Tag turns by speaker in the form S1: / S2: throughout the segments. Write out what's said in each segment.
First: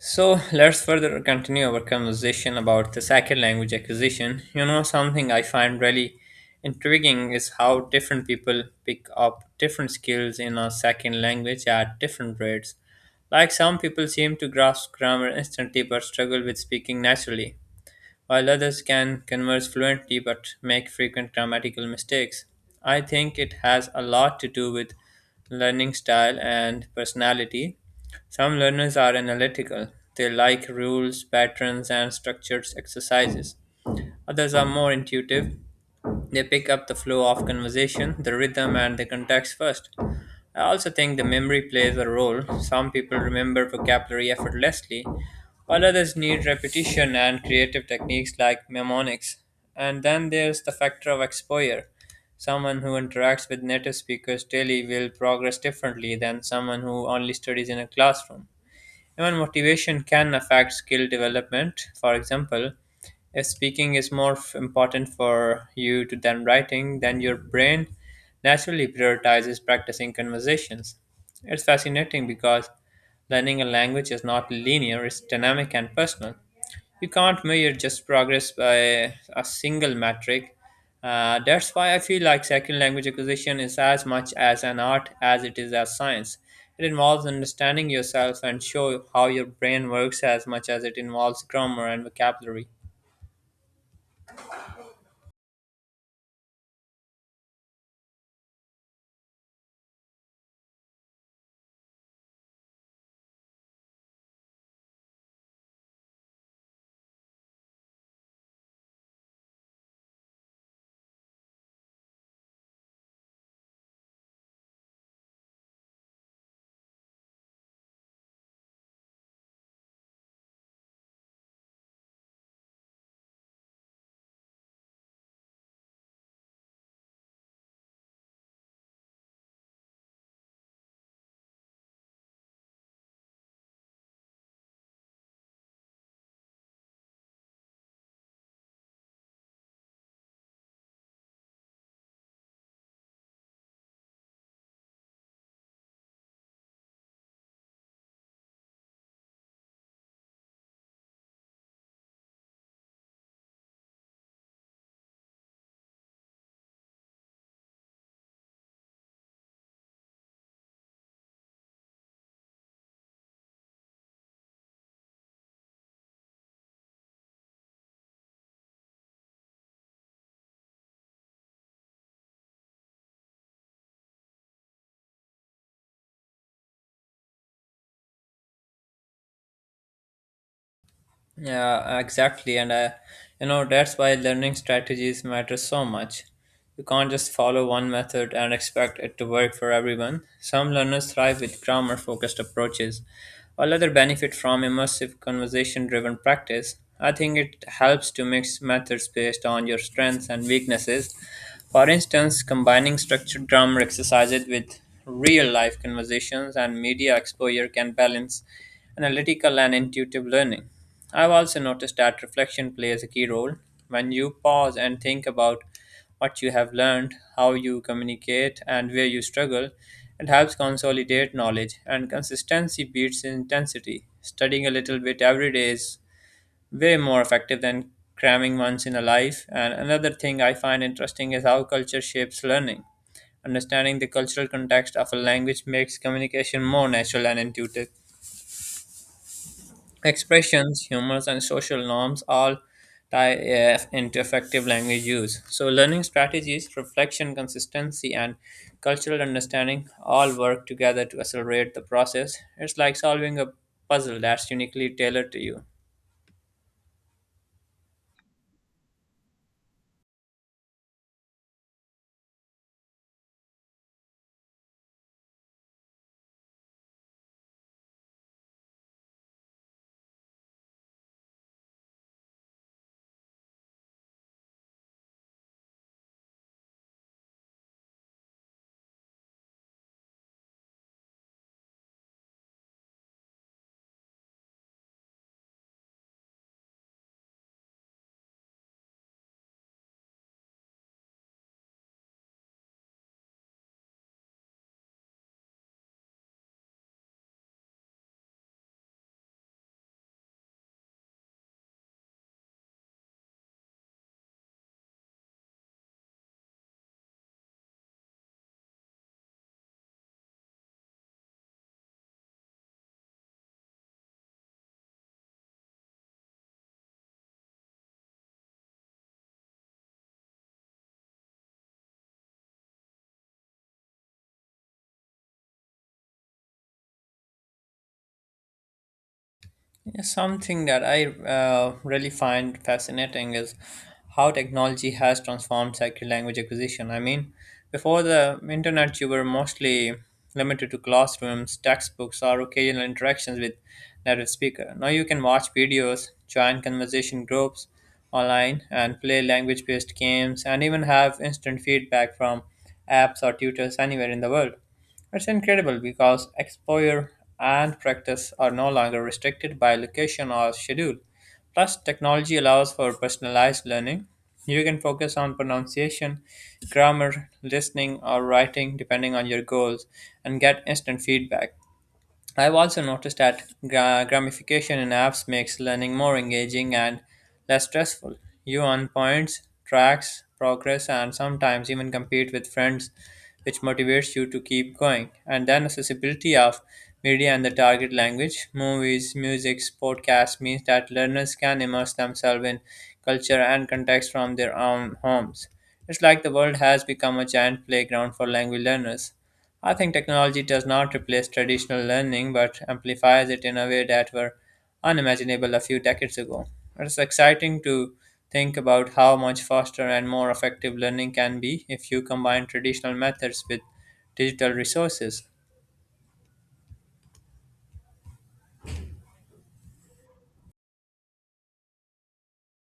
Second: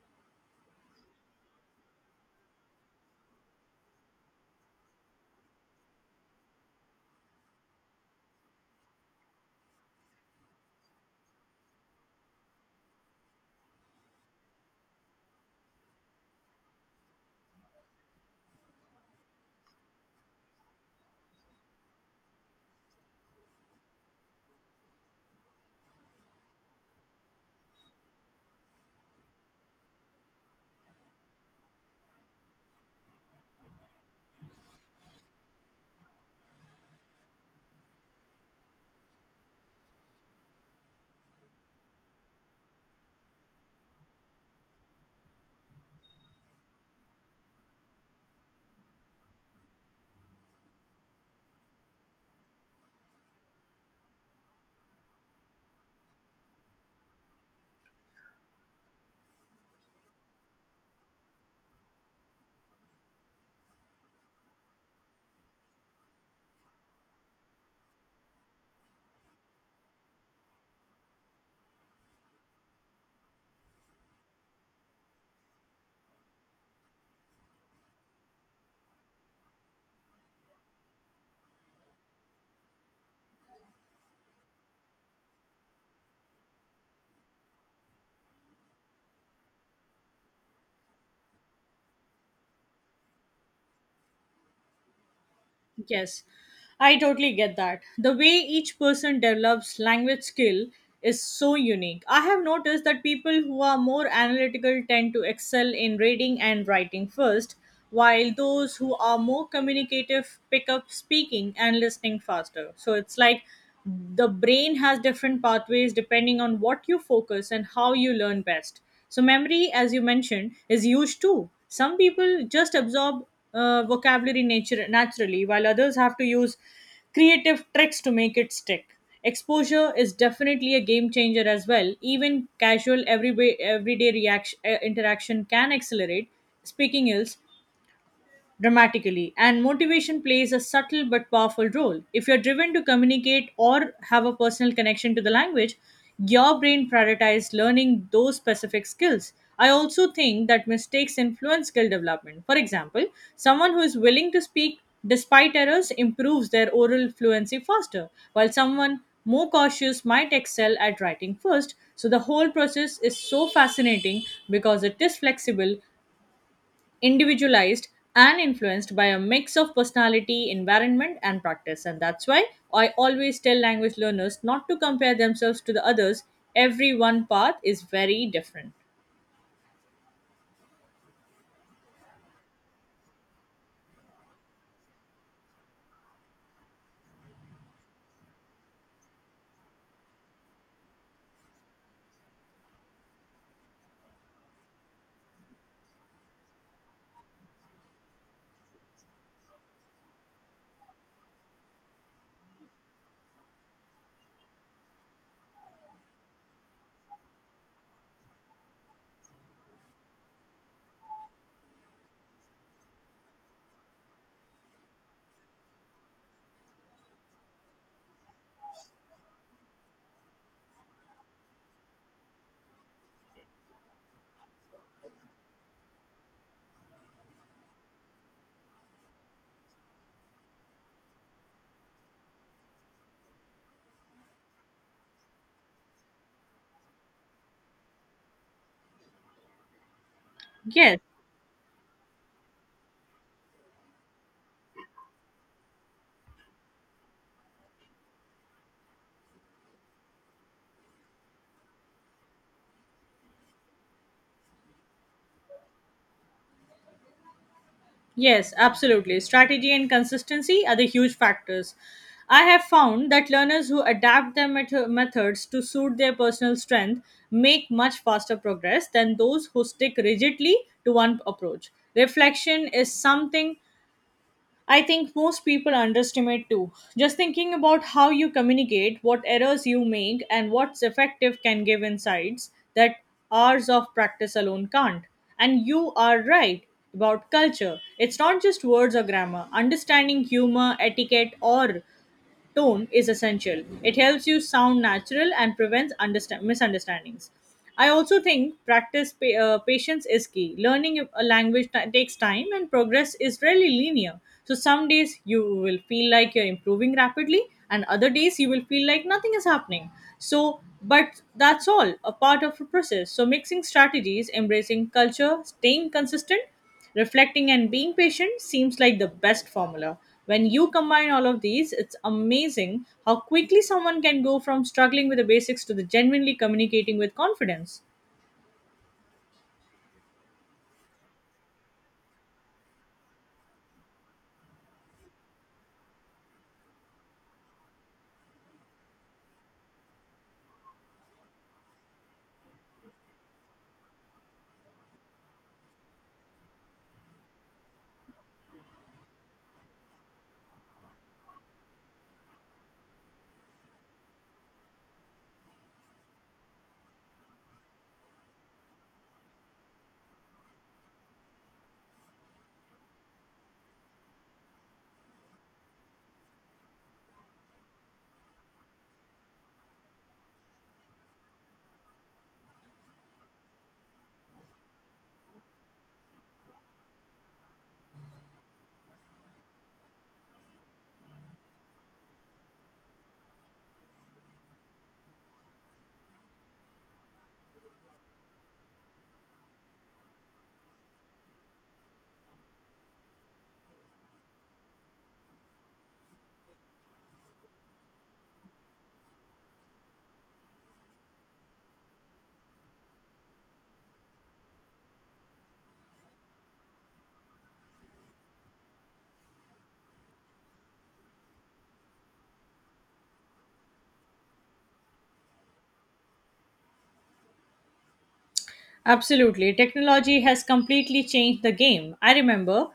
S1: So let's further continue our conversation about the second language acquisition. You know, something I find really intriguing is how different people pick up different skills in a second language at different rates. Like some people seem to grasp grammar instantly but struggle with speaking naturally, while others can converse fluently but make frequent grammatical mistakes. I think it has a lot to do with learning style and personality. Some learners are analytical, they like rules, patterns, and structured exercises. Others are more intuitive, they pick up the flow of conversation, the rhythm, and the context first. I also think the memory plays a role. Some people remember vocabulary effortlessly, while others need repetition and creative techniques like mnemonics. And then there's the factor of exposure. Someone who interacts with native speakers daily will progress differently than someone who only studies in a classroom. Even motivation can affect skill development. For example, if speaking is more important for you to than writing, then your brain naturally prioritizes practicing conversations. It's fascinating because learning a language is not linear, it's dynamic and personal. You can't measure just progress by a single metric. That's why I feel like second language acquisition is as much as an art as it is a science. It involves understanding yourself and show how your brain works as much as it involves grammar and vocabulary.
S2: Yes, I totally get that. The way each person develops language skill is so unique. I have noticed that people who are more analytical tend to excel in reading and writing first, while those who are more communicative pick up speaking and listening faster. So it's like the brain has different pathways depending on what you focus and how you learn best. So, memory, as you mentioned, is huge too. Some people just absorb vocabulary nature naturally, while others have to use creative tricks to make it stick. Exposure is definitely a game changer as well. Even casual everyday reaction interaction can accelerate speaking ills dramatically. And motivation plays a subtle but powerful role. If you're driven to communicate or have a personal connection to the language, your brain prioritizes learning those specific skills. I also think that mistakes influence skill development. For example, someone who is willing to speak despite errors improves their oral fluency faster, while someone more cautious might excel at writing first. So the whole process is so fascinating because it is flexible, individualized, and influenced by a mix of personality, environment, and practice. And that's why I always tell language learners not to compare themselves to the others. Every one path is very different.
S1: Yeah, exactly. And that's why learning strategies matter so much. You can't just follow one method and expect it to work for everyone. Some learners thrive with grammar focused approaches, while others benefit from immersive conversation driven practice. I think it helps to mix methods based on your strengths and weaknesses. For instance, combining structured grammar exercises with real life conversations and media exposure can balance analytical and intuitive learning. I've also noticed that reflection plays a key role. When you pause and think about what you have learned, how you communicate, and where you struggle, it helps consolidate knowledge, and consistency beats intensity. Studying a little bit every day is way more effective than cramming once in a life. And another thing I find interesting is how culture shapes learning. Understanding the cultural context of a language makes communication more natural and intuitive. Expressions,
S2: Yes,
S1: humors, and social norms all tie into effective language use. So, learning strategies, reflection, consistency, and cultural understanding all work together to accelerate the process. It's like solving a puzzle that's uniquely tailored to you.
S2: yes, absolutely. Strategy and consistency are the huge factors. I have found that learners who adapt their methods to suit their personal strength make much faster progress than those who stick rigidly to one approach. Reflection is something I think most people underestimate too. Just thinking about how you communicate, what errors you make, and what's effective can give insights that hours of practice alone can't. And you are right about culture. It's not just words or grammar. Understanding humor, etiquette, or tone is essential. It helps you sound natural and prevents misunderstandings. I also think patience is key. Learning a language takes time and progress is rarely linear. So some days you will feel like you're improving rapidly and other days you will feel like nothing is happening. So but that's all a part of a process. So mixing strategies, embracing culture, staying consistent, reflecting, and being patient seems like the best formula. When you combine all of these, it's amazing how quickly someone can go from struggling with the basics to the genuinely communicating with confidence.
S1: Yeah, something that I really find fascinating is how technology has transformed second language acquisition. I mean, before the internet, you were mostly limited to classrooms, textbooks, or occasional interactions with native speaker. Now you can watch videos, join conversation groups online, and play language-based games, and even have instant feedback from apps or tutors anywhere in the world. It's incredible because exposure and practice are no longer restricted by location or schedule. Plus, technology allows for personalized learning. You can focus on pronunciation, grammar, listening, or writing depending on your goals and get instant feedback. I've also noticed that gamification in apps makes learning more engaging and less stressful. You earn points, tracks, progress, and sometimes even compete with friends, which motivates you to keep going. And then accessibility of media and the target language, movies, music, podcasts means that learners can immerse themselves in culture and context from their own homes. It's like the world has become a giant playground for language learners. I think technology does not replace traditional learning but amplifies it in a way that were unimaginable a few decades ago. It's exciting to think about how much faster and more effective learning can be if you combine traditional methods with digital resources.
S2: Absolutely. Technology has completely changed the game. I remember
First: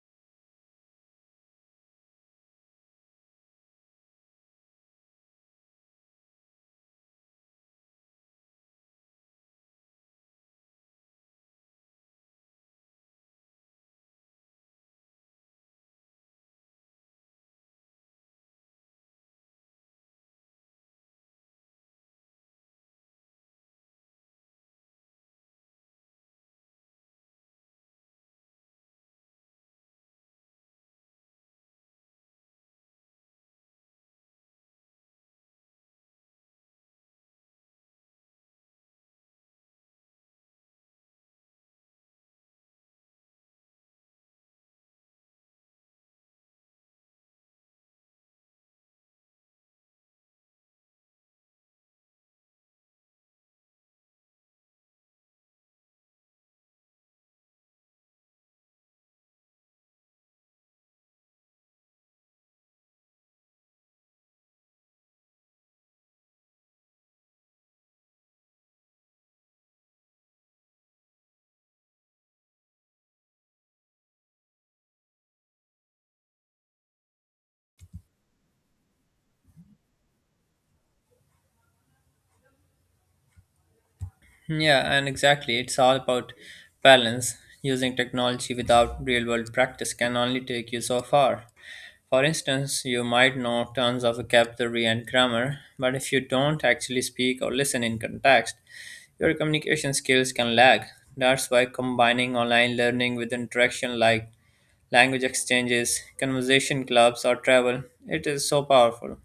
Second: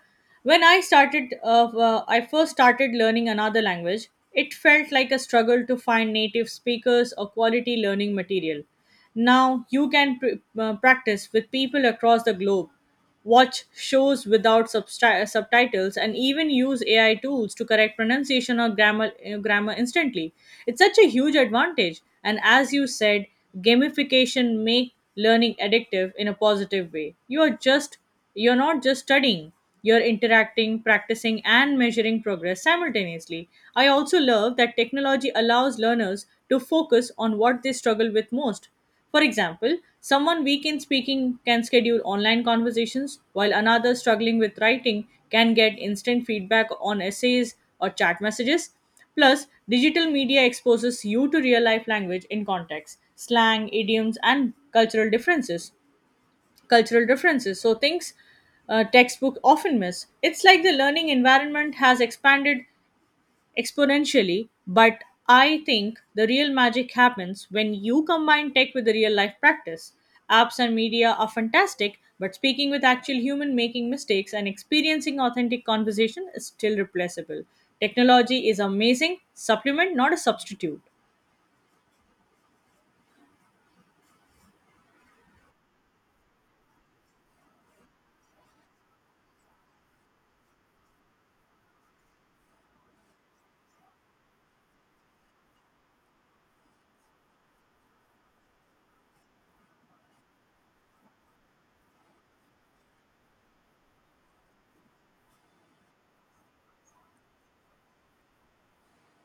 S2: when I started I first started learning another language, it felt like a struggle to find native speakers or quality learning material. Now you can practice with people across the globe, watch shows without subtitles, and even use AI tools to correct pronunciation or grammar instantly. It's such a huge advantage. And as you said, gamification make learning addictive in a positive way. You're not just studying, you're interacting, practicing, and measuring progress simultaneously. I also love that technology allows learners to focus on what they struggle with most. For example, someone weak in speaking can schedule online conversations, while another struggling with writing can get instant feedback on essays or chat messages. Plus, digital media exposes you to real life language in context, slang, idioms, and cultural differences, so things textbook often miss. It's like the learning environment has expanded exponentially, but I think the real magic happens when you combine tech with the real life practice. Apps and media are fantastic, but speaking with actual human making mistakes and experiencing authentic conversation is still replaceable. Technology is amazing supplement, not a substitute.
S1: Yeah, and exactly, it's all about balance. Using technology without real world practice can only take you so far. For instance, you might know tons of vocabulary and grammar, but if you don't actually speak or listen in context, your communication skills can lag. That's why combining online learning with interaction like language exchanges, conversation clubs, or travel, it is so powerful.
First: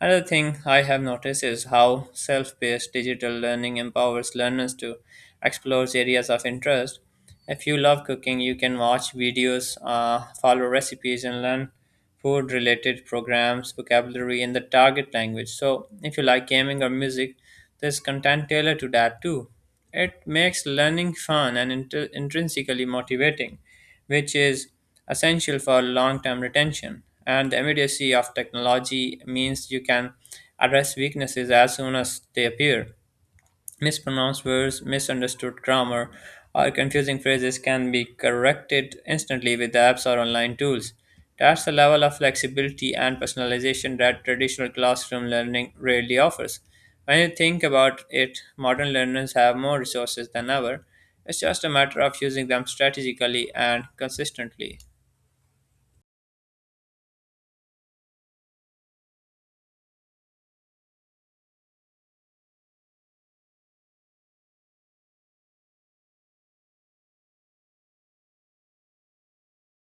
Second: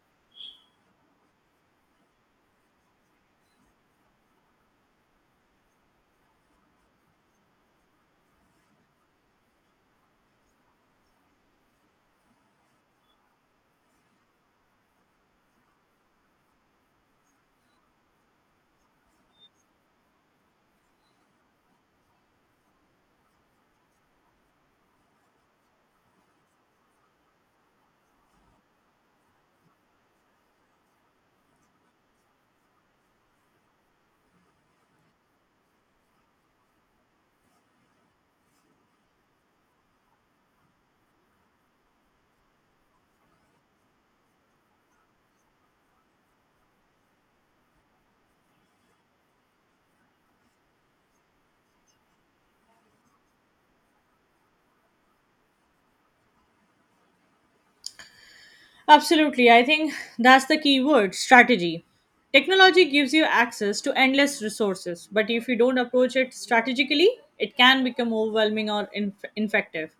S1: Another thing I have noticed is how self paced digital learning empowers learners to explore areas of interest. If you love cooking, you can watch videos, follow recipes, and learn food related programs, vocabulary, and the target language. So, if you like gaming or music, there's content tailored to that too. It makes learning fun and intrinsically motivating which is essential for long term retention. And the immediacy of technology means you can address weaknesses as soon as they appear. Mispronounced words, misunderstood grammar, or confusing phrases can be corrected instantly with apps or online tools. That's the level of flexibility and personalization that traditional classroom learning rarely offers. When you think about it, modern learners have more resources than ever. It's just a matter of using them strategically and consistently.
S2: Absolutely. I think that's the key word strategy. Technology gives you access to endless resources, but if you don't approach it strategically, it can become overwhelming or ineffective.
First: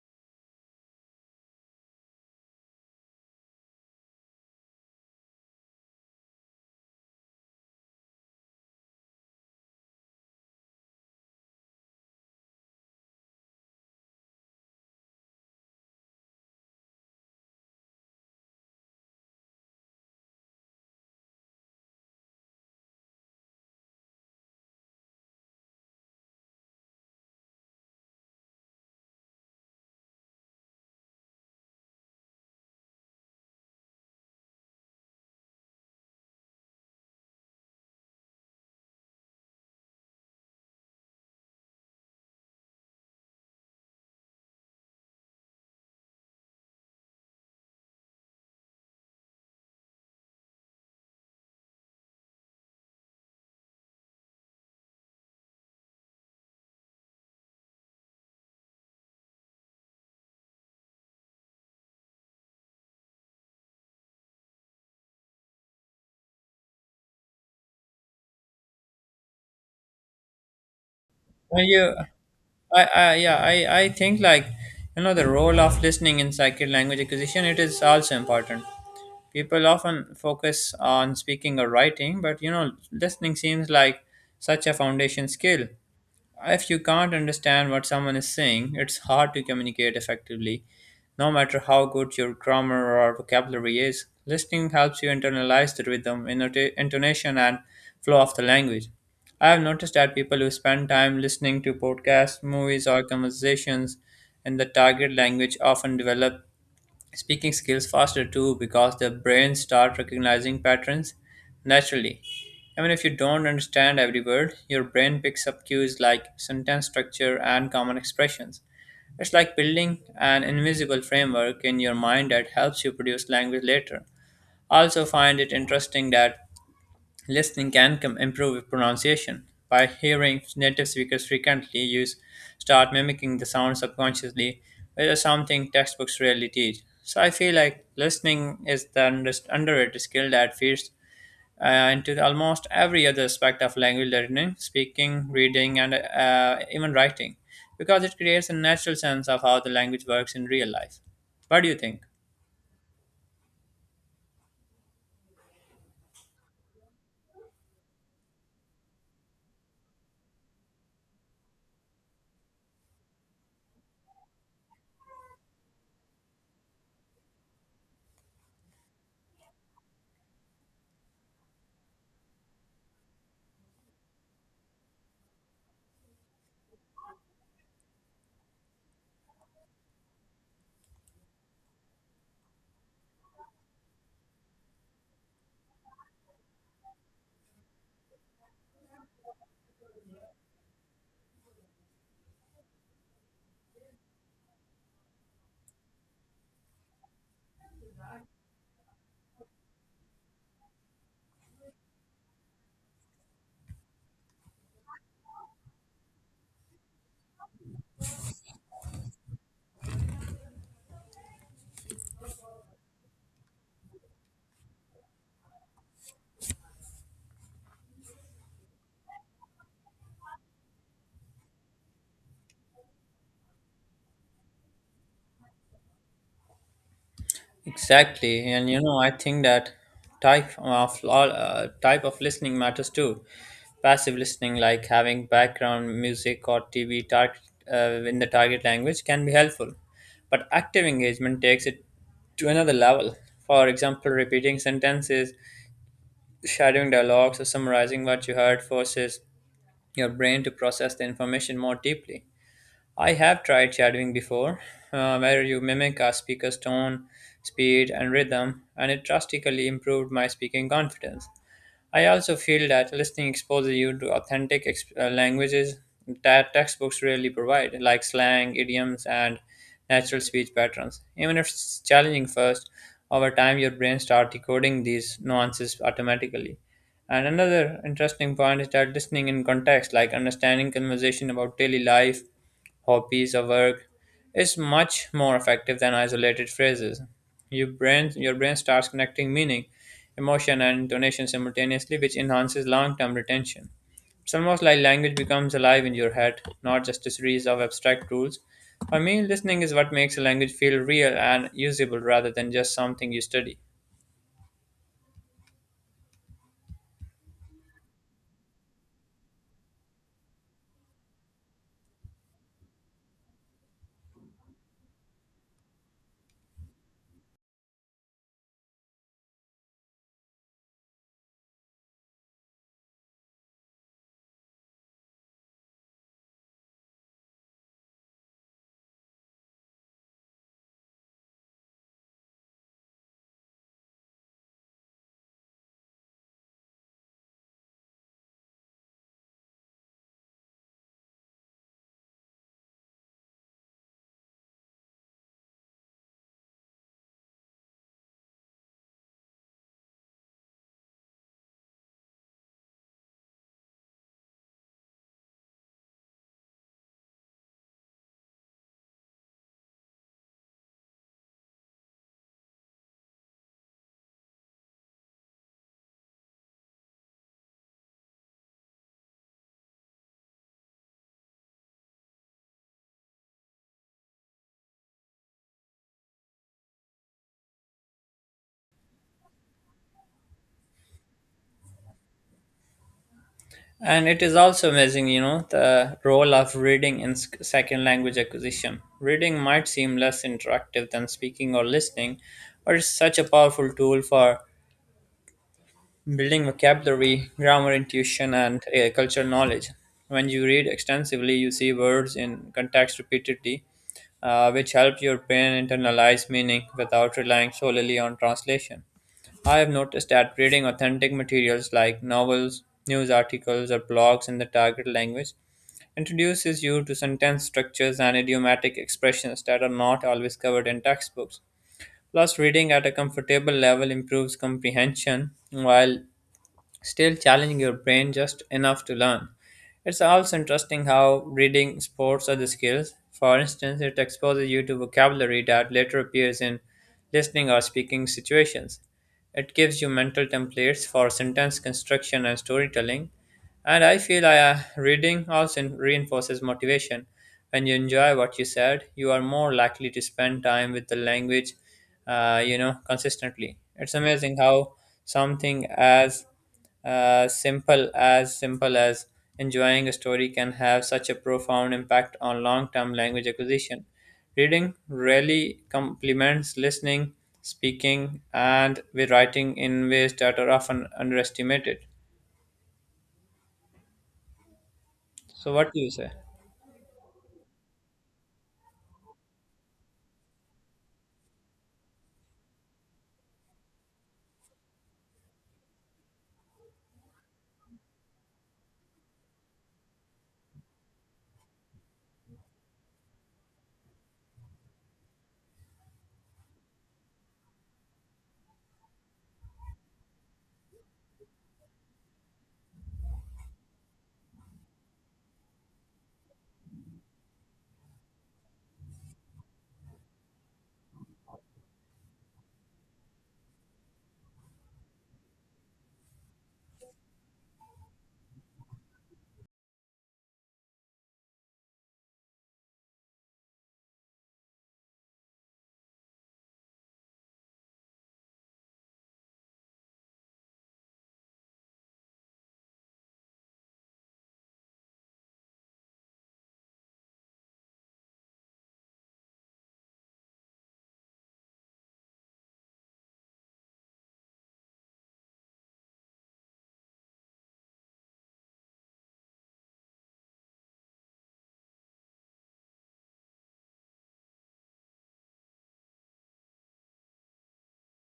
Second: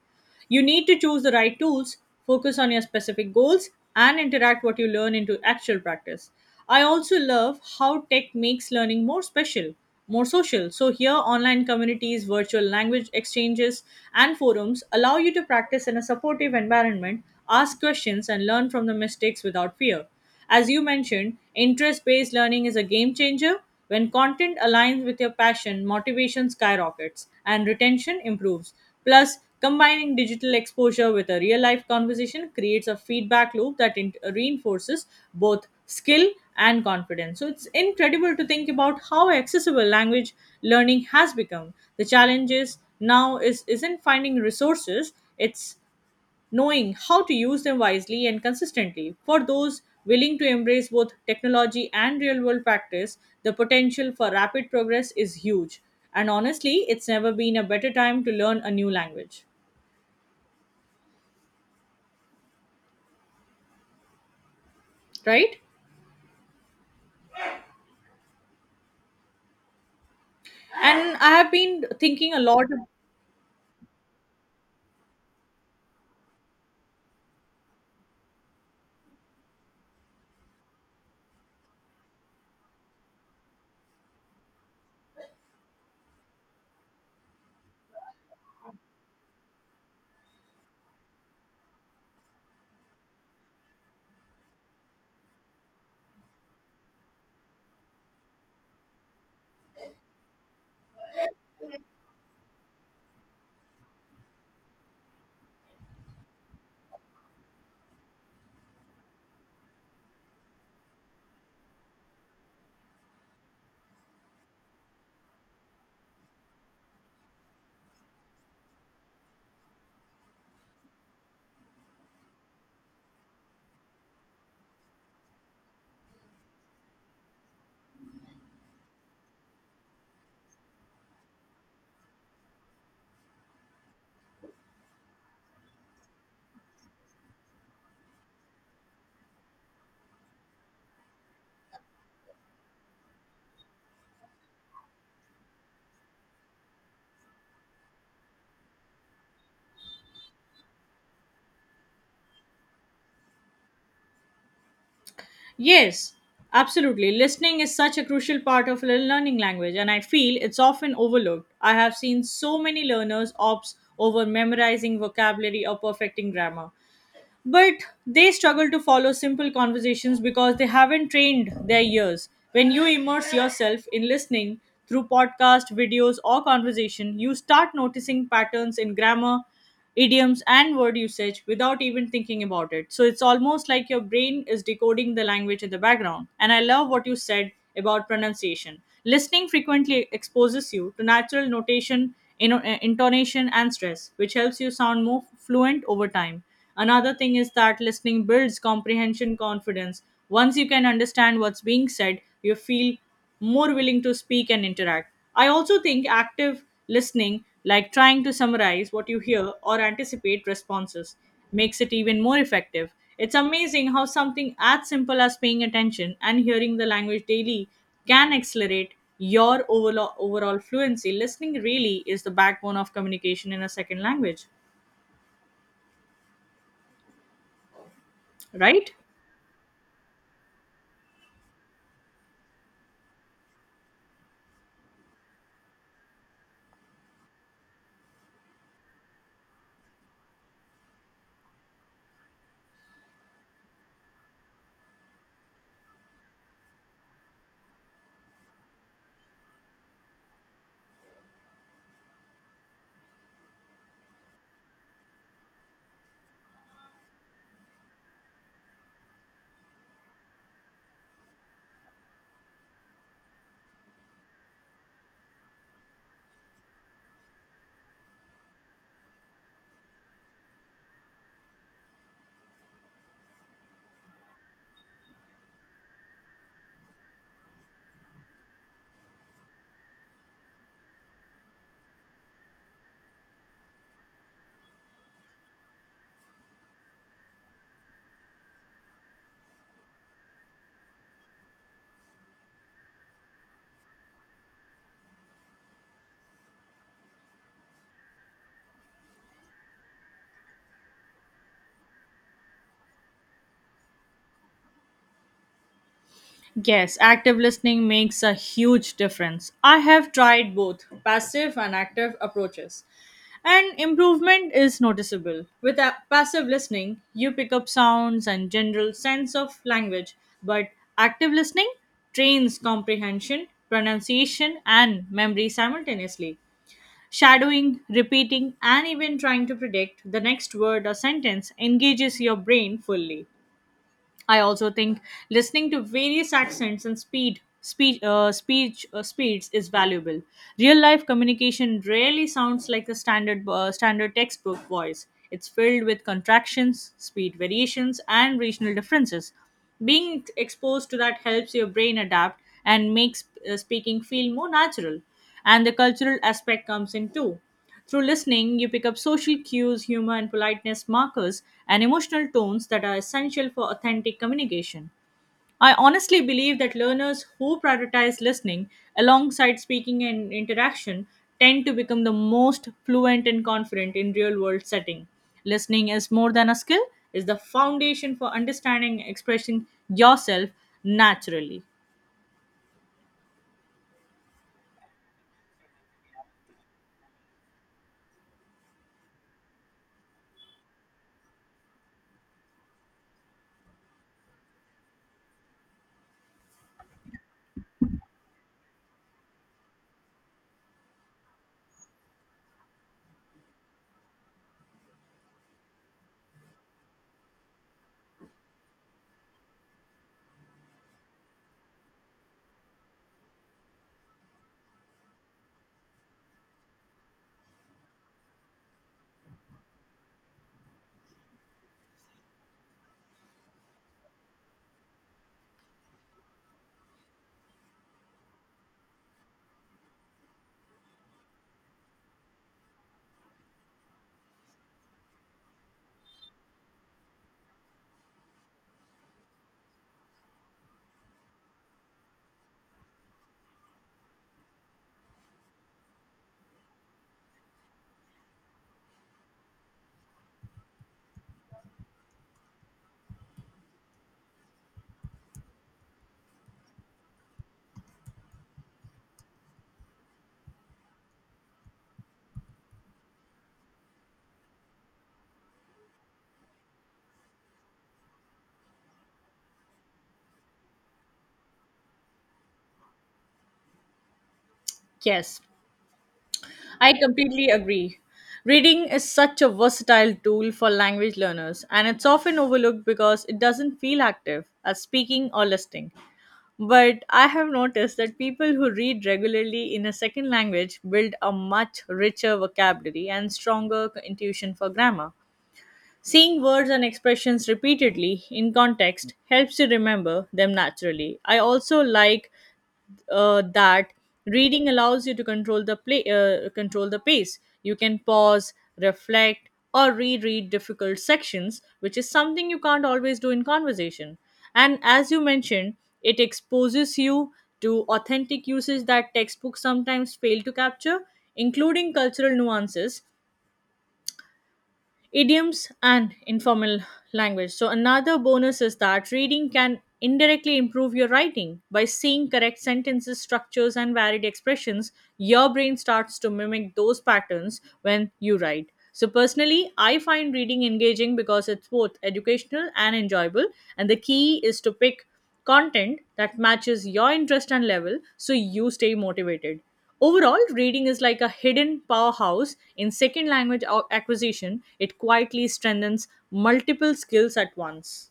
S2: You need to choose the right tools, focus on your specific goals, and interact what you learn into actual practice. I also love how tech makes learning more social. So, here, online communities, virtual language exchanges, and forums allow you to practice in a supportive environment, ask questions, and learn from the mistakes without fear. As you mentioned, interest based learning is a game changer. When content aligns with your passion, motivation skyrockets and retention improves. Plus, combining digital exposure with a real life conversation creates a feedback loop that reinforces both skill and confidence. So, it's incredible to think about how accessible language learning has become. The challenge is now is isn't finding resources, it's knowing how to use them wisely and consistently. For those willing to embrace both technology and real world practice, the potential for rapid progress is huge. And honestly, it's never been a better time to learn a new language, right? And I have
S1: Well,
S2: been
S1: you,
S2: thinking a lot.
S1: I, yeah, I think the role of listening in psychic language acquisition, it is also important. People often focus on speaking or writing, but you know, listening seems like such a foundation skill. If you can't understand what someone is saying, it's hard to communicate effectively, no matter how good your grammar or vocabulary is. Listening helps you internalize the rhythm, intonation, and flow of the language. I have noticed that people who spend time listening to podcasts, movies, or conversations in the target language often develop speaking skills faster too because the brain start recognizing patterns naturally. I mean, if you don't understand every word, your brain picks up cues like sentence structure and common expressions. It's like building an invisible framework in your mind that helps you produce language later. I also find it interesting that listening can improve pronunciation. By hearing native speakers frequently use, start mimicking the sound subconsciously, which is something textbooks rarely teach. So I feel like listening is the underrated skill that feeds uh, into almost every other aspect of language learning, speaking, reading, and even writing, because it creates a natural sense of how the language works in real life. What do you think?
S2: Yes, absolutely. Listening is such a crucial part of learning language, and I feel it's often overlooked. I have seen so many learners opt over memorizing vocabulary or perfecting grammar, but they struggle to follow simple conversations because they haven't trained their ears. When you immerse yourself in listening through podcast, videos, or conversation, you start noticing patterns in grammar, idioms, and word usage without even thinking about it. So it's almost like your brain is decoding the language in the background. And I love what you said about pronunciation. Listening frequently exposes you to natural notation, intonation, and stress, which helps you sound more fluent over time. Another thing is that listening builds comprehension confidence. Once you can understand what's being said, you feel more willing to speak and interact. I also think active listening, like trying to summarize what you hear or anticipate responses, makes it even more effective. It's amazing how something as simple as paying attention and hearing the language daily can accelerate your overall fluency. Listening really is the backbone of communication in a second language,
S1: Exactly, and you
S2: right?
S1: know, I think that type of listening matters too. Passive listening, like having background music or TV target uh, in the target language, can be helpful. But active engagement takes it to another level. For example, repeating sentences, shadowing dialogues, or summarizing what you heard forces your brain to process the information more deeply. I have tried shadowing before, where you mimic a speaker's tone, speed, and rhythm, and it drastically improved my speaking confidence. I also feel that listening exposes you to authentic languages that textbooks rarely provide, like slang, idioms, and natural speech patterns. Even if it's challenging first, over time your brain starts decoding these nuances automatically. And another interesting point is that listening in context, like understanding conversation about daily life hobbies, or work is much more effective than isolated phrases. Your brain starts connecting meaning, emotion, and intonation simultaneously, which enhances long term retention. It's almost like language becomes alive in your head, not just a series of abstract rules. For me, listening is what makes a language feel real and usable rather than just something you study.
S2: Yes, active listening makes a huge difference. I have tried both passive and active approaches, and improvement is noticeable. With passive listening, you pick up sounds and general sense of language, but active listening trains comprehension, pronunciation, and memory simultaneously. Shadowing, repeating, and even trying to predict the next word or sentence engages your brain fully. I also think listening to various accents and speed speech speech speeds is valuable. Real life communication rarely sounds like the standard textbook voice. It's filled with contractions, speed variations, and regional differences. Being exposed to that helps your brain adapt and makes speaking feel more natural. And the cultural aspect comes in too. Through listening, you pick up social cues, humor, and politeness markers, and emotional tones that are essential for authentic communication. I honestly believe that learners who prioritize listening alongside speaking and interaction tend to become the most fluent and confident in real world setting. Listening is more than a skill, is the foundation for understanding and expressing yourself naturally.
S1: And it is also amazing, you know, the role of reading in second language acquisition. Reading might seem less interactive than speaking or listening, but it's such a powerful tool for building vocabulary, grammar intuition, and cultural knowledge. When you read extensively, you see words in context repeatedly, which help your brain internalize meaning without relying solely on translation. I have noticed that reading authentic materials like novels, news articles, or blogs in the target language introduces you to sentence structures and idiomatic expressions that are not always covered in textbooks. Plus, reading at a comfortable level improves comprehension while still challenging your brain just enough to learn. It's also interesting how reading sports other skills. For instance, it exposes you to vocabulary that later appears in listening or speaking situations. It gives you mental templates for sentence construction and storytelling. And reading also reinforces motivation. When you enjoy what you said, you are more likely to spend time with the language, consistently. It's amazing how something as simple as enjoying a story can have such a profound impact on long-term language acquisition. Reading really complements listening, speaking, and with writing in ways that are often underestimated.
S2: Yes.
S1: So, what do you say?
S2: I completely agree. Reading is such a versatile tool for language learners, and it's often overlooked because it doesn't feel active as speaking or listening. But I have noticed that people who read regularly in a second language build a much richer vocabulary and stronger intuition for grammar. Seeing words and expressions repeatedly in context helps you remember them naturally. I also like that reading allows you to control the pace. You can pause, reflect, or reread difficult sections, which is something you can't always do in conversation. And as you mentioned, it exposes you to authentic uses that textbooks sometimes fail to capture, including cultural nuances, idioms, and informal language. So, another bonus is that reading can indirectly improve your writing. By seeing correct sentences, structures, and varied expressions, your brain starts to mimic those patterns when you write. So, personally, I find reading engaging because it's both educational and enjoyable, and the key is to pick content that matches your interest and level so you stay motivated. Overall, reading is like a hidden powerhouse in second language acquisition. It quietly strengthens multiple skills at once.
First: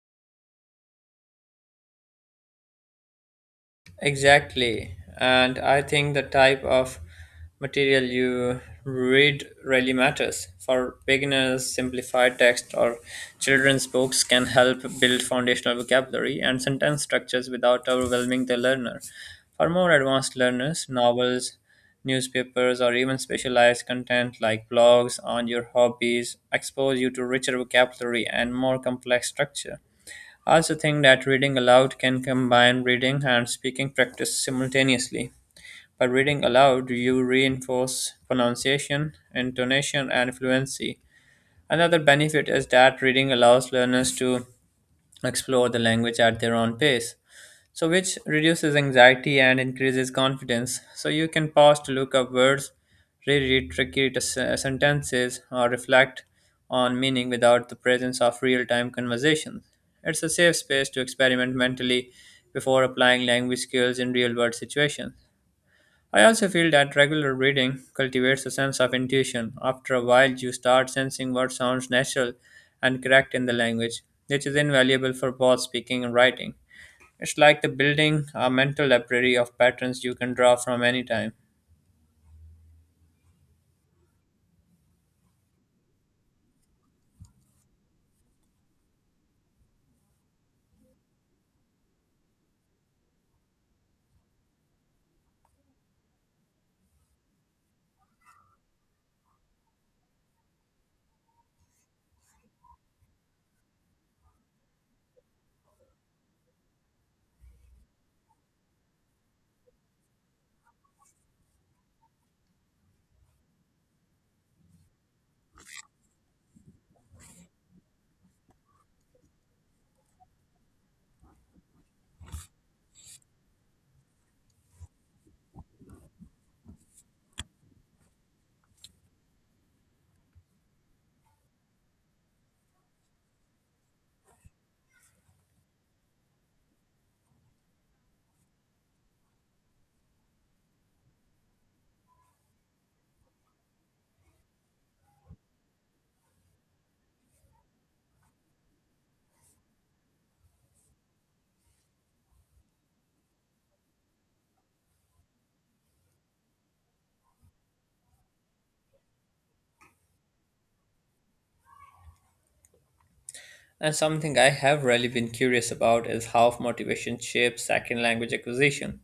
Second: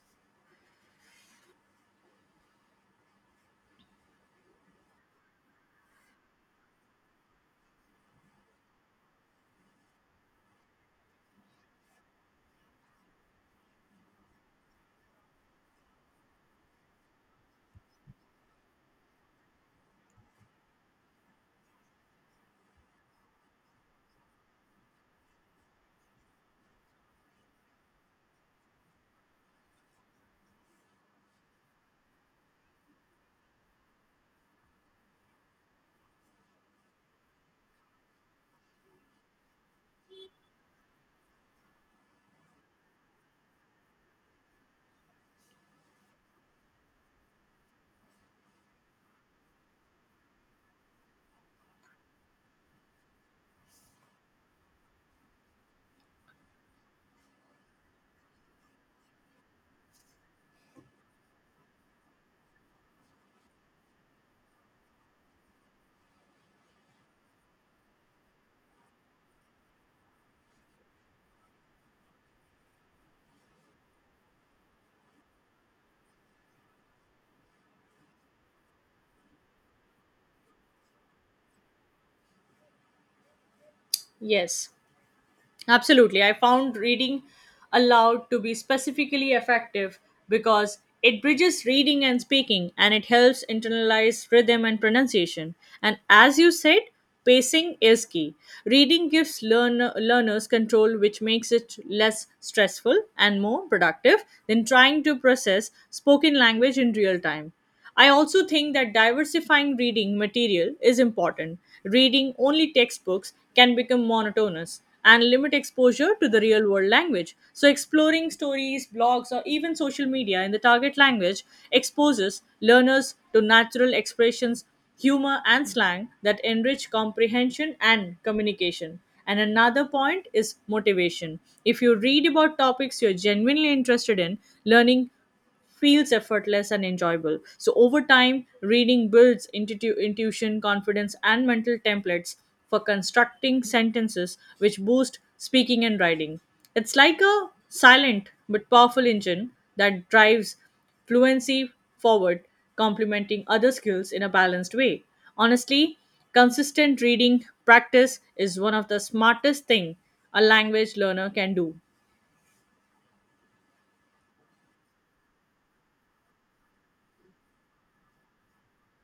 S1: Exactly. And I think the type of material you read really matters. For beginners, simplified text or children's books can help build foundational vocabulary and sentence structures without overwhelming the learner. For more advanced learners, novels, newspapers, or even specialized content like blogs on your hobbies expose you to richer vocabulary and more complex structure. I also think that reading aloud can combine reading and speaking practice simultaneously. By reading aloud, you reinforce pronunciation, intonation, and fluency. Another benefit is that reading allows learners to explore the language at their own pace, which reduces anxiety and increases confidence. So you can pause to look up words, reread sentences, or reflect on meaning without the presence of real time conversations. It's a safe space to experiment mentally before applying language skills in real world situations. I also feel that regular reading cultivates a sense of intuition. After a while, you start sensing what sounds natural and correct in the language, which is invaluable for both speaking and writing. It's like the building a mental library of patterns you can draw from any time.
S2: Yes. Absolutely. I found reading aloud to be specifically effective because it bridges reading and speaking, and it helps internalize rhythm and pronunciation. And as you said, pacing is key. Reading gives learners control, which makes it less stressful and more productive than trying to process spoken language in real time. I also think that diversifying reading material is important. Reading only textbooks can become monotonous and limit exposure to the real world language. So, exploring stories, blogs, or even social media in the target language exposes learners to natural expressions, humor, and slang that enrich comprehension and communication. And another point is motivation. If you read about topics you're genuinely interested in, learning feels effortless and enjoyable. So, over time, reading builds intuition, confidence, and mental templates for constructing sentences which boost speaking and writing. It's like a silent but powerful engine that drives fluency forward, complementing other skills in a balanced way. Honestly, consistent reading practice is one of the smartest thing a language learner can do.
S1: And something I have really been curious about is how motivation shapes second language acquisition.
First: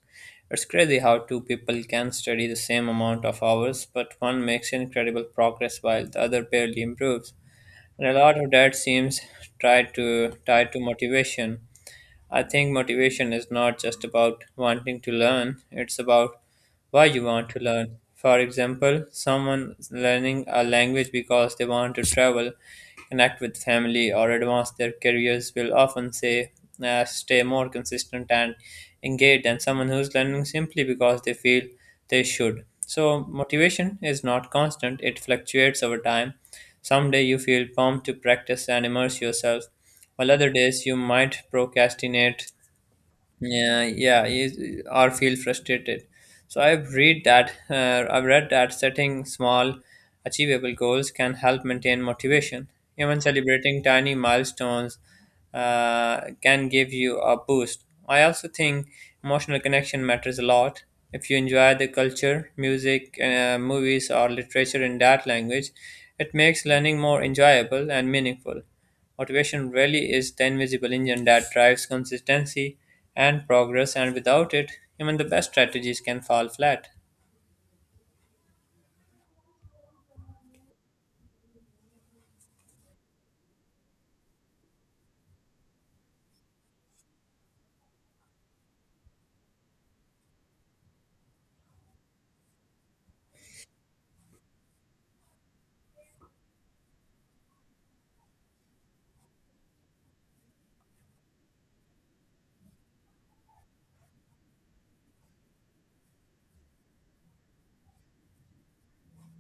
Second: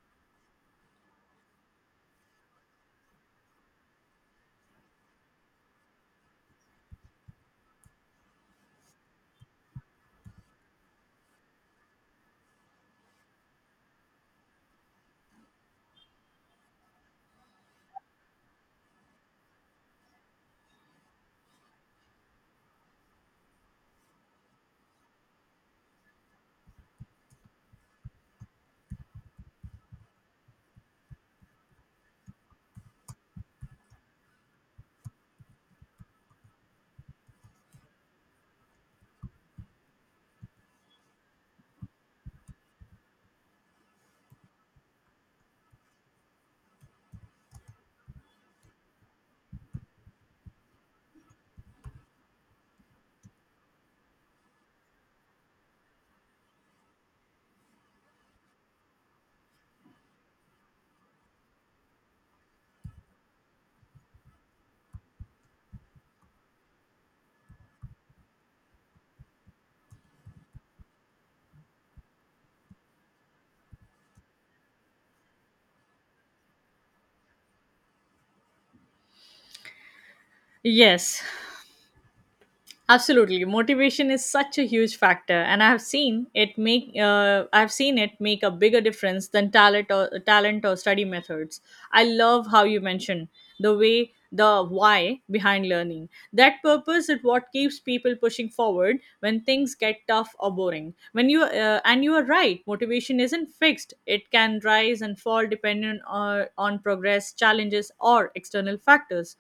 S1: It's crazy how two people can study the same amount of hours, but one makes incredible progress while the other barely improves. And a lot of that seems tied to motivation. I think motivation is not just about wanting to learn, it's about why you want to learn. For example, someone is learning a language because they want to travel, connect with family, or advance their careers will often say, stay more consistent and engaged than someone who's learning simply because they feel they should. So, motivation is not constant, it fluctuates over time. Some days you feel pumped to practice and immerse yourself, while other days you might procrastinate, yeah, yeah, or feel frustrated. So I've read that setting small, achievable goals can help maintain motivation. Even celebrating tiny milestones can give you a boost. I also think emotional connection matters a lot. If you enjoy the culture, music, movies, or literature in that language, it makes learning more enjoyable and meaningful. Motivation really is the invisible engine that drives consistency and progress, and without it, even the best strategies can fall flat.
S2: Yes, absolutely, motivation is such a huge factor, and I have seen it make a bigger difference than talent or study methods. I love how you mentioned the way the why behind learning. That purpose is what keeps people pushing forward when things get tough or boring. When you and you are right, motivation isn't fixed. It can rise and fall depending on progress, challenges, or external factors.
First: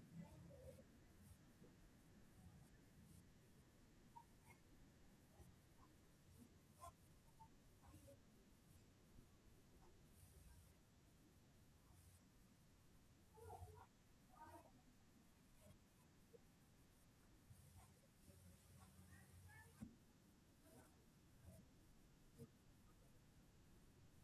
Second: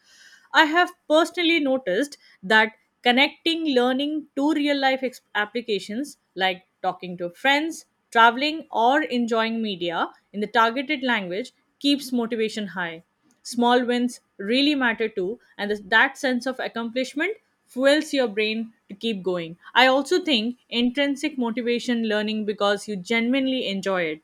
S2: I have personally noticed that connecting learning to real life applications like talking to friends, traveling, or enjoying media in the targeted language keeps motivation high. Small wins really matter too, and that sense of accomplishment fuels your brain to keep going. I also think intrinsic motivation, learning because you genuinely enjoy it,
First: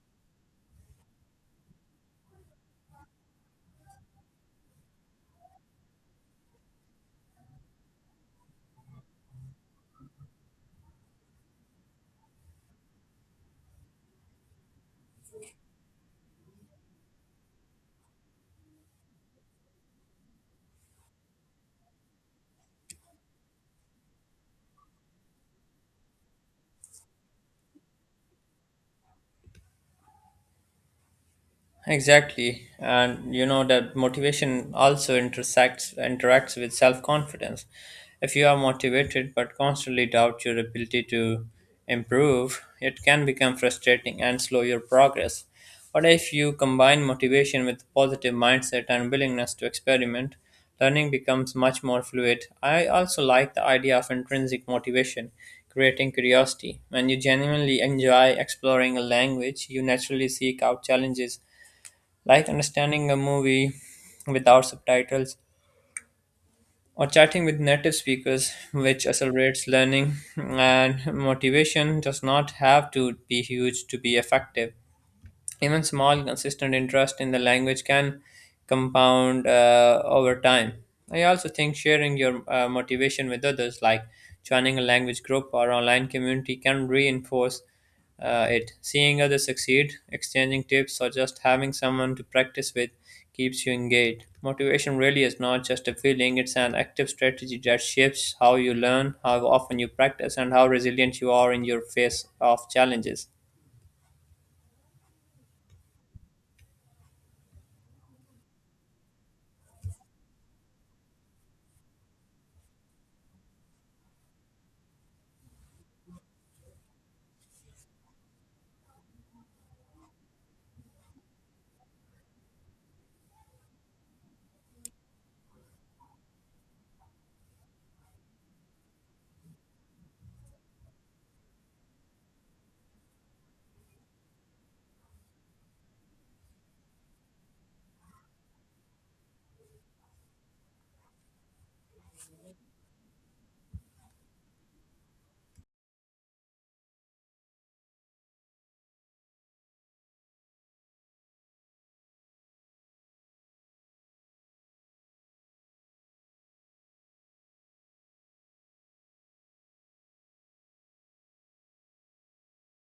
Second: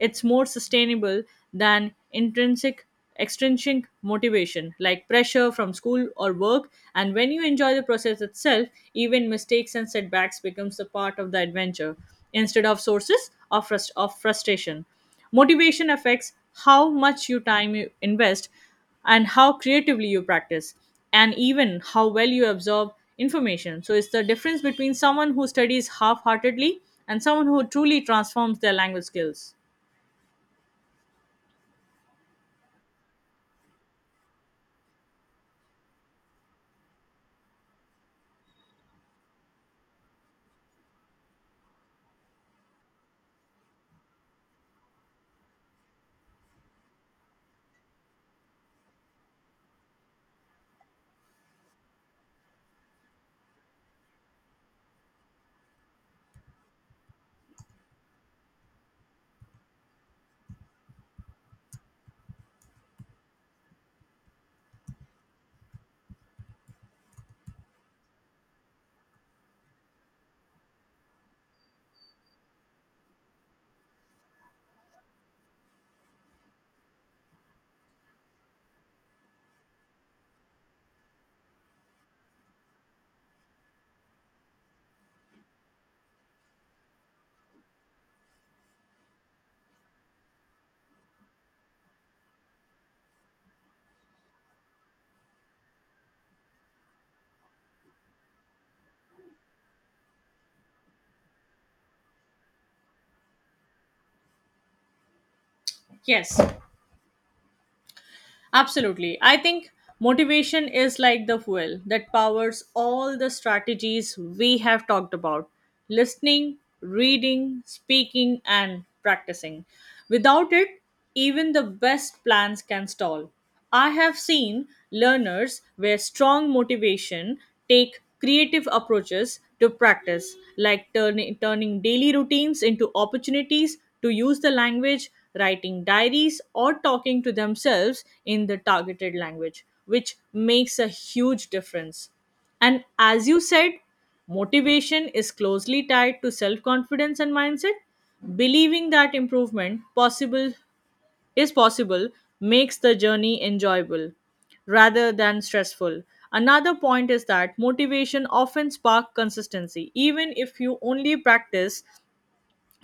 S2: it's more sustainable than intrinsic extrinsic motivation like pressure from school or work. And when you enjoy the process itself, even mistakes and setbacks becomes a part of the adventure instead of sources of, frustration. Motivation affects how much you time you invest, and how creatively you practice, and even how well you absorb information. So it's the difference between someone who studies half-heartedly and someone who truly transforms their language skills.
S1: Exactly. And you know that motivation also intersects interacts with self-confidence. If you are motivated but constantly doubt your ability to improve, it can become frustrating and slow your progress. But if you combine motivation with positive mindset and willingness to experiment, learning becomes much more fluid. I also like the idea of intrinsic motivation, creating curiosity. When you genuinely enjoy exploring a language, you naturally seek out challenges like understanding a movie without subtitles or chatting with native speakers, which accelerates learning, and motivation does not have to be huge to be effective. Even small, consistent interest in the language can compound over time. I also think sharing your motivation with others, like joining a language group or online community, can reinforce it. Seeing others succeed, exchanging tips, or just having someone to practice with keeps you engaged. Motivation really is not just a feeling, it's an active strategy that shapes how you learn, how often you practice, and how resilient you are in your face of challenges.
S2: Yes, absolutely. I think motivation is like the fuel that powers all the strategies we have talked about: listening, reading, speaking, and practicing. Without it, even the best plans can stall. I have seen learners where strong motivation take creative approaches to practice, like turning daily routines into opportunities to use the language, writing diaries, or talking to themselves in the targeted language, which makes a huge difference. And as you said, motivation is closely tied to self confidence and mindset. Believing that improvement possible is possible makes the journey enjoyable rather than stressful. Another point is that motivation often sparks consistency. Even if you only practice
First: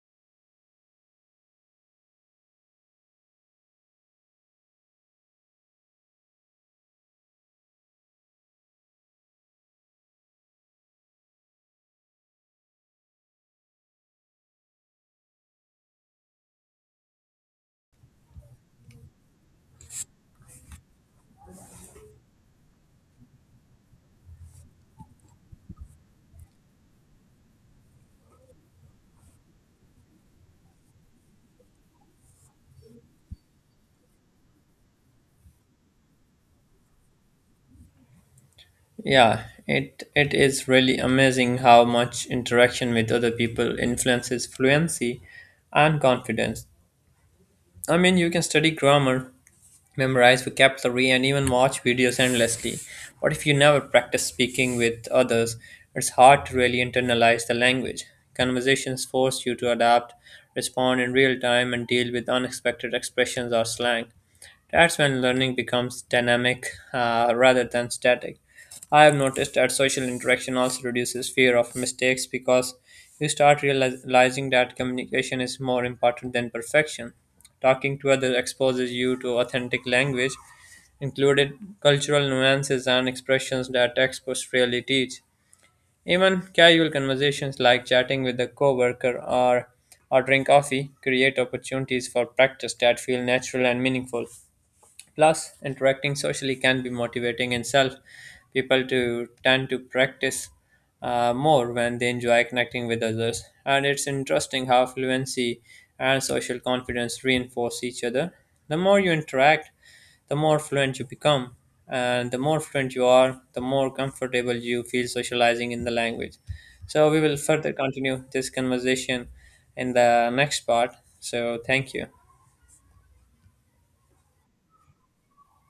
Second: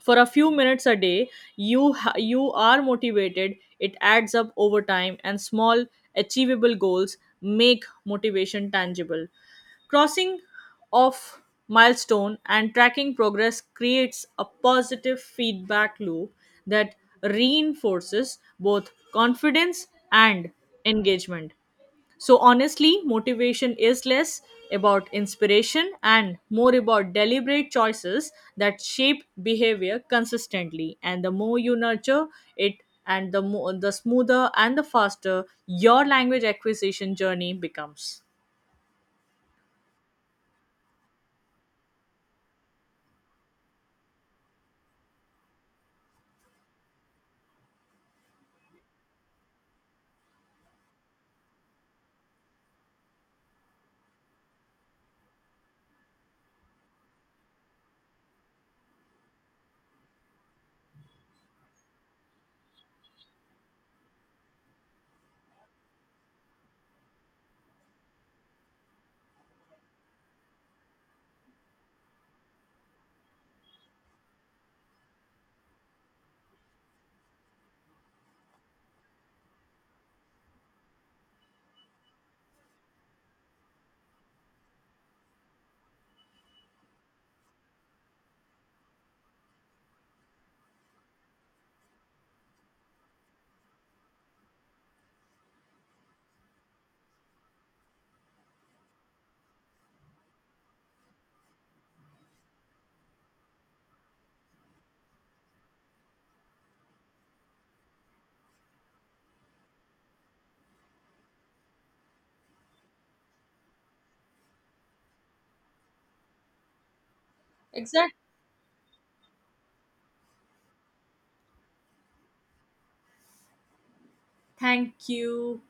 S2: for a few minutes a day, you are motivated, it adds up over time. And small achievable goals make motivation tangible. Crossing off milestone and tracking progress creates a positive feedback loop that reinforces both confidence and engagement. So, honestly, motivation is less about inspiration and more about deliberate choices that shape behavior consistently. And the more you nurture it, and the more the smoother and the faster your language acquisition journey becomes.
S1: Yeah, it is really amazing how much interaction with other people influences fluency and confidence. I mean, you can study grammar, memorize vocabulary, and even watch videos endlessly. But if you never practice speaking with others, it's hard to really internalize the language. Conversations force you to adapt, respond in real time, and deal with unexpected expressions or slang. That's when learning becomes dynamic, rather than static. I have noticed that social interaction also reduces fear of mistakes because you start realizing that communication is more important than perfection. Talking to others exposes you to authentic language, included cultural nuances and expressions that textbooks rarely teach. Even casual conversations like chatting with a coworker or ordering coffee create opportunities for practice that feel natural and meaningful. Plus, interacting socially can be motivating in itself. People to tend to practice more when they enjoy connecting with others. And it's interesting how fluency and social confidence reinforce each other. The more you interact, the more fluent you become. And the more fluent you are, the more comfortable you feel socializing in the language. So, we will further
S2: Exactly.
S1: continue this conversation in the next part. So, thank you.
S2: Thank you.